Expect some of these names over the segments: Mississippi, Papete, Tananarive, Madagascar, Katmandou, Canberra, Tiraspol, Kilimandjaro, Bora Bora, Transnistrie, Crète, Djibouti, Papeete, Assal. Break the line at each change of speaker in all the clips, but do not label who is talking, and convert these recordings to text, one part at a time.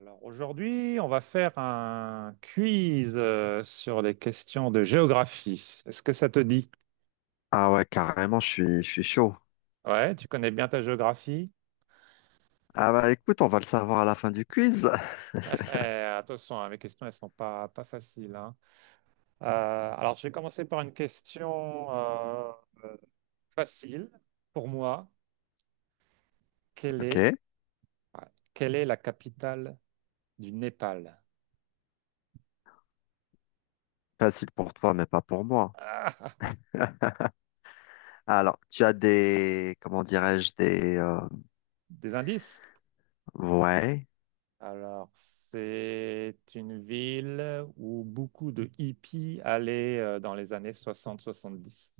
Alors aujourd'hui, on va faire un quiz sur les questions de géographie. Est-ce que ça te dit?
Ah ouais, carrément, je suis chaud.
Ouais, tu connais bien ta géographie?
Ah bah écoute, on va le savoir à la fin du quiz.
Attention, hein, mes questions, elles sont pas faciles. Hein. Euh, alors, je vais commencer par une question euh, facile pour moi. Quelle
Ok,
est, ouais, Quelle est la capitale du Népal?
facile pour toi, mais pas pour moi.
Ah,
Alors, tu as des, comment dirais-je, des,
des indices?
ouais,
Alors, c'est une ville où beaucoup de hippies allaient dans les années soixante soixante-dix.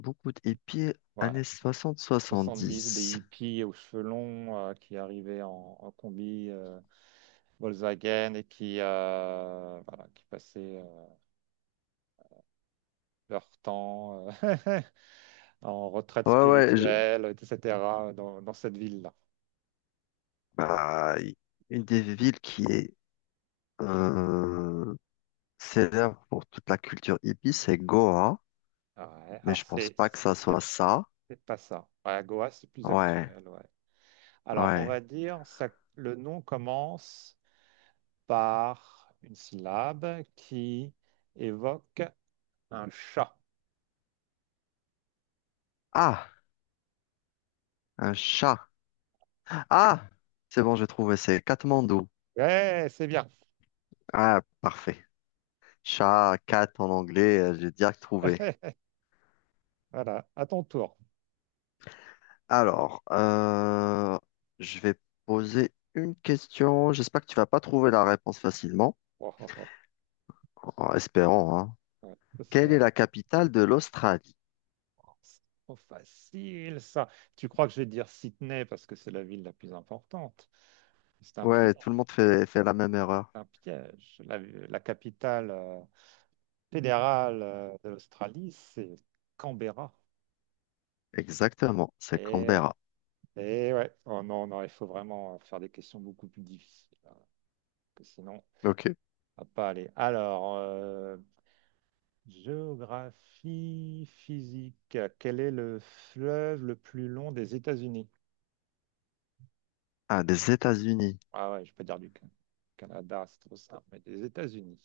beaucoup de hippies
Ouais,
années soixante soixante
soixante-dix, des
dix
hippies aux cheveux longs qui arrivaient en combi Volkswagen et qui, voilà, qui passaient leur temps en retraite
Ouais,
spirituelle, etc., dans cette ville-là.
bah, une des villes qui est euh, célèbre pour toute la culture hippie, c'est Goa,
Ouais,
mais
alors,
je pense pas que ça soit ça.
c'est pas ça. Ouais, Goa, c'est plus
Ouais,
actuel, ouais. Alors, on
ouais.
va dire, ça, le nom commence par une syllabe qui évoque un chat.
Ah, un chat. Ah, c'est bon, j'ai trouvé, c'est Katmandou.
Ouais, c'est bien.
Ah, parfait. Chat, cat en anglais, j'ai direct trouvé.
Voilà, à ton tour.
Alors, je vais poser une question. J'espère que tu vas pas trouver la réponse facilement,
Oh, oh, oh.
en espérant, hein.
Ouais,
Quelle est
j'espère.
la capitale de l'Australie?
Oh, c'est trop facile, ça. Tu crois que je vais dire Sydney parce que c'est la ville la plus importante. C'est un piège,
Ouais, tout le monde fait la même erreur.
un piège. La capitale fédérale de l'Australie, c'est Canberra.
Exactement, c'est
Et ouais,
Canberra.
et ouais. Oh non, non, il faut vraiment faire des questions beaucoup plus difficiles, hein, parce que sinon...
Ok.
Ah pas aller. Alors, géographie physique. Quel est le fleuve le plus long des États-Unis?
Ah, des États-Unis.
Ah ouais, je peux dire Canada, c'est trop simple, mais des États-Unis.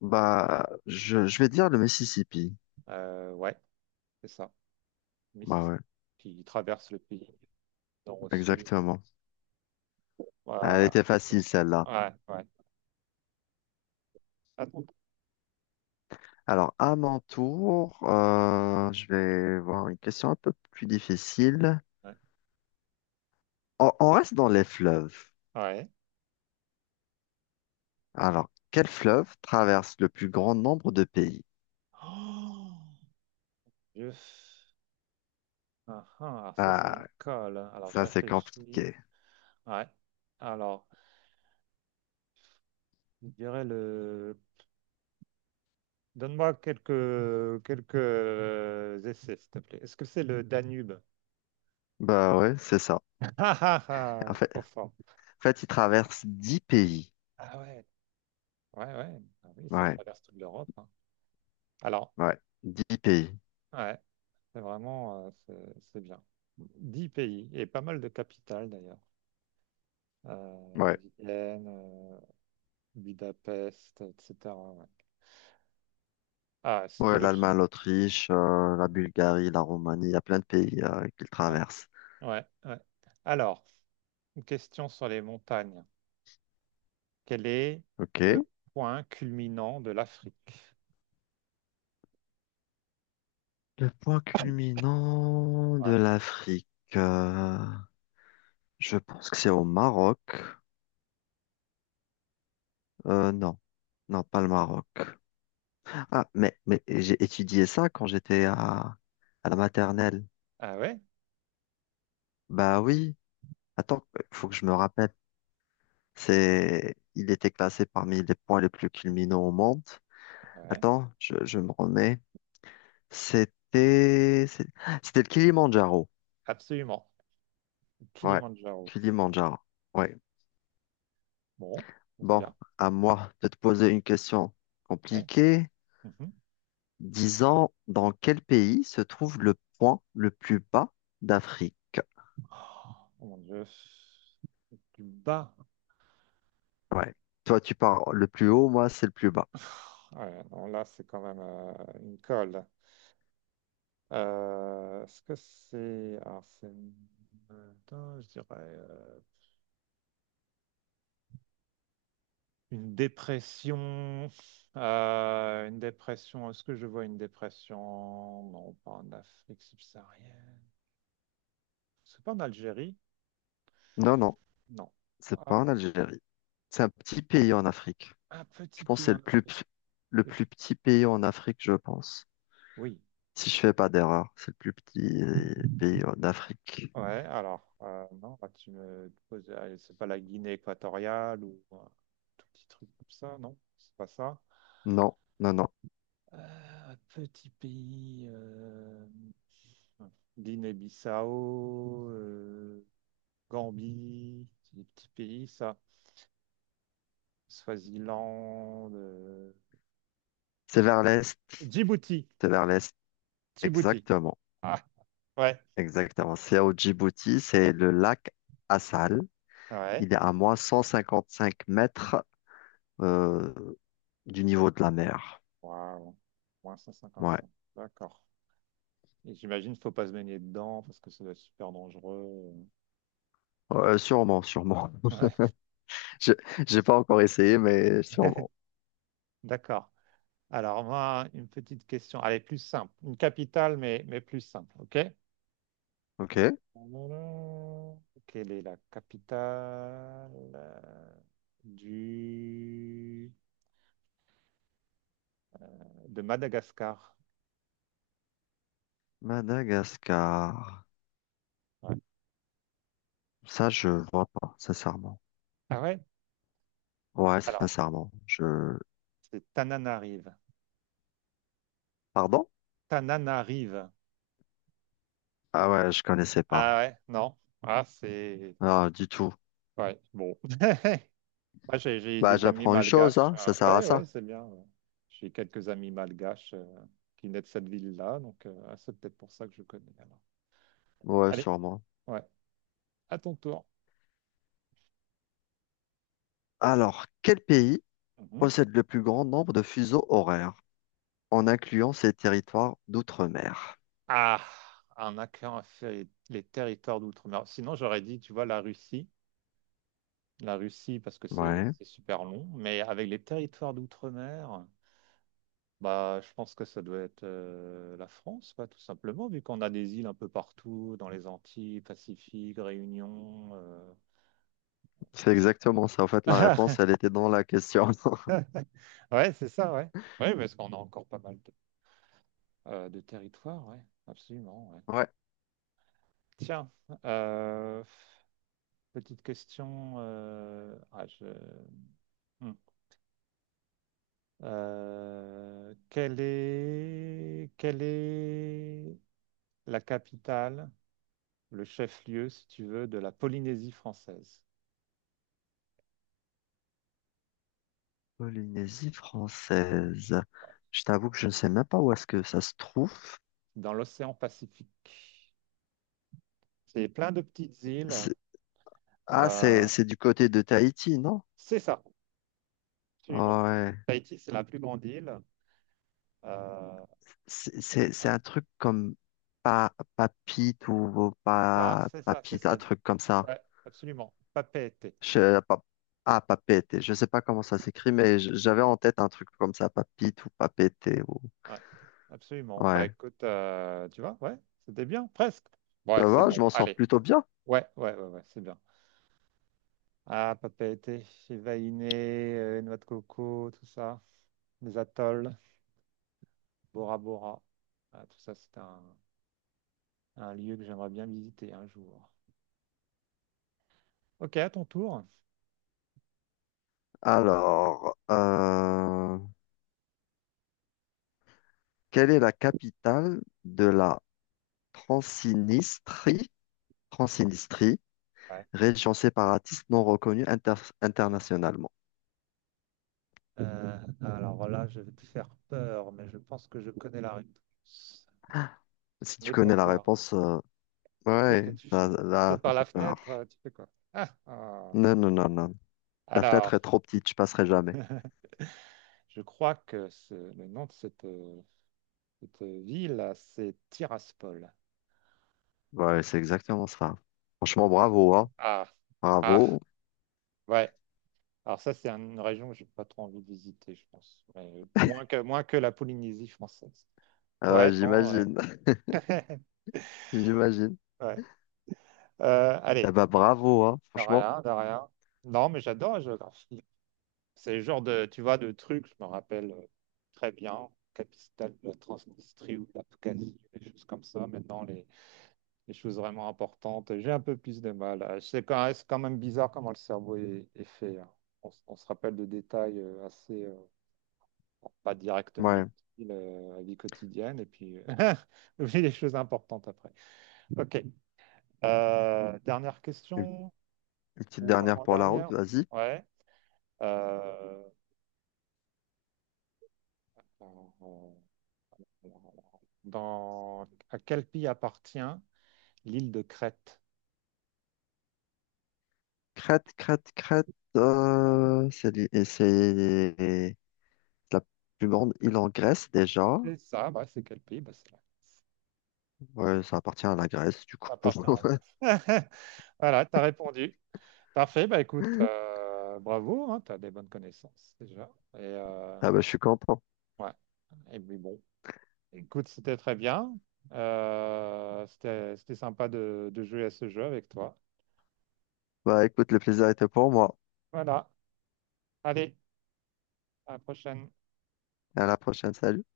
Bah, je vais dire le Mississippi.
Ouais, c'est ça.
Bah
Mississippi,
ouais,
qui traverse le pays du nord au sud.
exactement. Ah, elle
Voilà.
était facile, celle-là.
Ouais, ouais. Attends.
Alors, à mon tour, je vais voir une question un peu plus difficile.
Ouais.
On reste dans les fleuves.
Ouais.
Alors, quel fleuve traverse le plus grand nombre de pays?
Oh, je... Ah, ah, alors ça, c'est une
Ah,
colle. Alors, je
ça c'est
réfléchis.
compliqué.
Ouais. Alors, je dirais le... Donne-moi quelques essais, s'il te plaît. Est-ce que c'est le Danube?
Bah ouais, c'est ça.
Ah ah ah,
En fait,
trop
en
fort.
fait, il traverse 10 pays.
Ah ouais, ouais, ouais. Ah oui, ça
Ouais,
traverse toute l'Europe, hein. Alors,
ouais, 10 pays.
ouais, c'est vraiment, c'est bien. Dix pays et pas mal de capitales d'ailleurs.
Ouais,
Vienne, Budapest, etc., ouais. Ah, si tu
ouais,
veux que je...
l'Allemagne, l'Autriche, la Bulgarie, la Roumanie, il y a plein de pays qu'il
Ouais,
traverse.
ouais, ouais. Alors, une question sur les montagnes. Quel est
Ok.
le point culminant de l'Afrique?
Le point culminant de
Ouais.
l'Afrique. euh, Je pense que c'est au Maroc. Non, non, pas le Maroc. Ah, mais j'ai étudié ça quand à la maternelle.
Ah ouais,
Bah oui, attends, il faut que je me rappelle. C'est, il était classé parmi les points les plus culminants au monde.
ah ouais,
Attends, je me remets. C'était, c'est- c'était le Kilimandjaro.
absolument.
Ouais,
Kilimandjaro.
Kilimandjaro. Ouais.
Bon, c'est
Bon,
bien.
à moi de te poser une question
Ouais.
compliquée.
Mhm.
Disons, dans quel pays se trouve le point le plus bas d'Afrique?
Oh mon Dieu, du bas.
Ouais. Toi, tu parles le plus haut, moi, c'est le plus bas.
Ouais, non, là, c'est quand même une colle. Est-ce que c'est... Alors, c'est... Attends, je dirais une dépression. Une dépression. Est-ce que je vois une dépression? Non, pas en Afrique subsaharienne. C'est pas en Algérie?
Non, non,
Non.
c'est pas
Ah,
en Algérie. C'est un petit pays en Afrique.
un
Je
petit
pense que
pays
c'est
en Afrique.
le plus petit pays en Afrique, je pense.
Oui.
Si je fais pas d'erreur, c'est le plus petit pays en Afrique.
Ouais, alors, non, là, tu me poses... allez, c'est pas la Guinée équatoriale ou un tout petit truc comme ça, non? C'est pas ça.
Non, non, non.
Petit pays, Guinée-Bissau, Gambie, c'est des petits pays, ça. Swaziland,
C'est vers l'est.
Djibouti.
C'est vers l'est.
Djibouti.
Exactement.
Ah, ouais,
Exactement. C'est au Djibouti. C'est le lac Assal.
ouais.
Il est à moins 155 mètres euh, du niveau de la mer.
Waouh, moins cent cinquante
Ouais.
cinq. D'accord. Et j'imagine qu'il ne faut pas se baigner dedans parce que ça doit être super dangereux.
Sûrement, sûrement.
Ouais,
Je, j'ai pas encore essayé, mais sûrement.
d'accord. Alors, moi, une petite question. Allez, plus simple. Une capitale, mais plus simple. OK?
Ok.
Alors, quelle est la capitale du... de Madagascar?
Madagascar.
Ouais.
Ça, je vois pas, sincèrement.
Ah ouais?
Ouais,
Alors,
sincèrement. Je...
c'est Tananarive.
Pardon?
Tananarive.
Ah ouais, je connaissais
Ah
pas.
ouais? Non. Ah, c'est...
Ah, du tout.
Ouais, bon. Moi, j'ai
Bah,
des amis
j'apprends une chose,
malgaches.
hein.
Ah,
Ça sert à
ouais, ouais,
ça.
c'est bien, ouais. J'ai quelques amis malgaches qui naissent de cette ville-là, donc ah, c'est peut-être pour ça que je connais, alors.
Ouais,
Allez,
sûrement.
ouais. À ton tour.
Alors, quel pays
Mhm.
possède le plus grand nombre de fuseaux horaires en incluant ses territoires d'outre-mer?
Ah, un accord a fait les territoires d'outre-mer. Sinon, j'aurais dit, tu vois, la Russie. La Russie, parce que c'est
Ouais,
c'est super long. Mais avec les territoires d'outre-mer, bah, je pense que ça doit être la France, quoi, tout simplement, vu qu'on a des îles un peu partout, dans les Antilles, Pacifique, Réunion.
c'est exactement ça. En fait, la réponse, elle était dans la question.
Ouais, c'est ça, ouais. Oui, parce qu'on a encore pas mal de territoires, ouais. Absolument, ouais.
Ouais,
Tiens, euh, petite question. Ah, je... Hmm. Quelle est... quelle est la capitale, le chef-lieu, si tu veux, de la Polynésie française,
Polynésie française.
ouais,
Je t'avoue que je ne sais même pas où est-ce que ça se trouve.
dans l'océan Pacifique? C'est plein de petites îles.
C'est- Ah,
euh,
c'est du côté de Tahiti, non?
c'est ça, absolument.
Ouais.
Tahiti, c'est la plus grande île. euh,
C'est
hein,
un truc comme pa Papite ou
c'est ça,
pa
c'est ça, c'est
Papite, un
ça.
truc comme ça.
Ouais, absolument. Papeete.
Je, pa- Papete. Je ne sais pas comment ça s'écrit, mais j'avais en tête un truc comme ça, Papite ou Papete. Ou...
Ouais, absolument. Bah
Ouais.
écoute, tu vois, ouais, c'était bien, presque. Ouais,
Ça
c'est
va,
bon.
je m'en sors
Allez.
plutôt bien.
Ouais, ouais, ouais, ouais, c'est bien. Ah, Papeete, Chivaïné, noix de coco, tout ça, les atolls, Bora Bora. Ah, tout ça, c'est un lieu que j'aimerais bien visiter un jour. Ok, à ton tour.
Alors, quelle est la capitale de la Transnistrie, Transnistrie,
Ouais.
région séparatiste non reconnue internationalement.
Euh, alors là, je vais te faire peur, mais je pense que je connais la réponse.
Si tu
N'aie pas
connais la
peur.
réponse,
Qu'est-ce que
ouais,
tu
ça,
fais? Tu
là,
sautes
ça
par la
fait peur.
fenêtre, tu fais quoi? Ah, ah.
Non, non, non, non. La fenêtre est
Alors,
trop petite, je passerai jamais.
je crois que le nom de cette, cette ville, là, c'est Tiraspol.
Ouais, c'est exactement ça. Franchement, bravo, hein.
Ah, ah,
Bravo.
ouais. Alors ça, c'est une région que j'ai pas trop envie de visiter, je pense. Mais, moins que la Polynésie française.
Ah
Ouais,
ouais,
non, ouais,
j'imagine, j'imagine.
ouais.
Eh
Allez,
ben, bravo, hein,
de
franchement.
rien, de rien. Non, mais j'adore la géographie. C'est le genre de, tu vois, de trucs, je me rappelle très bien, capitale de la Transnistrie ou de l'Abkhazie, des choses comme ça. Maintenant, les choses vraiment importantes. J'ai un peu plus de mal, hein. C'est quand même bizarre comment le cerveau est fait, hein. On se rappelle de détails bon, pas directement
Ouais.
utiles à la vie quotidienne, et puis on oublie les choses importantes après. Ok. Dernière
Une,
question
une petite
ou
dernière pour la route,
avant-dernière?
vas-y.
Ouais. Euh, dans, à quel pays appartient l'île de Crète?
Crète, Crète, Crète.
Ouais.
C'est li- et c'est la plus grande île en Grèce déjà.
C'est ça, bah, c'est quel pays? Bah, c'est là.
Ouais, ça appartient à la Grèce, du coup.
À part paragraphe. Voilà, tu as répondu. Parfait, bah écoute, bravo, tu as des bonnes connaissances déjà. Et,
Ah bah, je suis content.
ouais. Et puis bon, écoute, c'était très bien. C'était sympa de jouer à ce jeu avec toi.
Bah, écoute, le plaisir était pour moi.
Voilà, allez, à la prochaine.
À la prochaine, salut.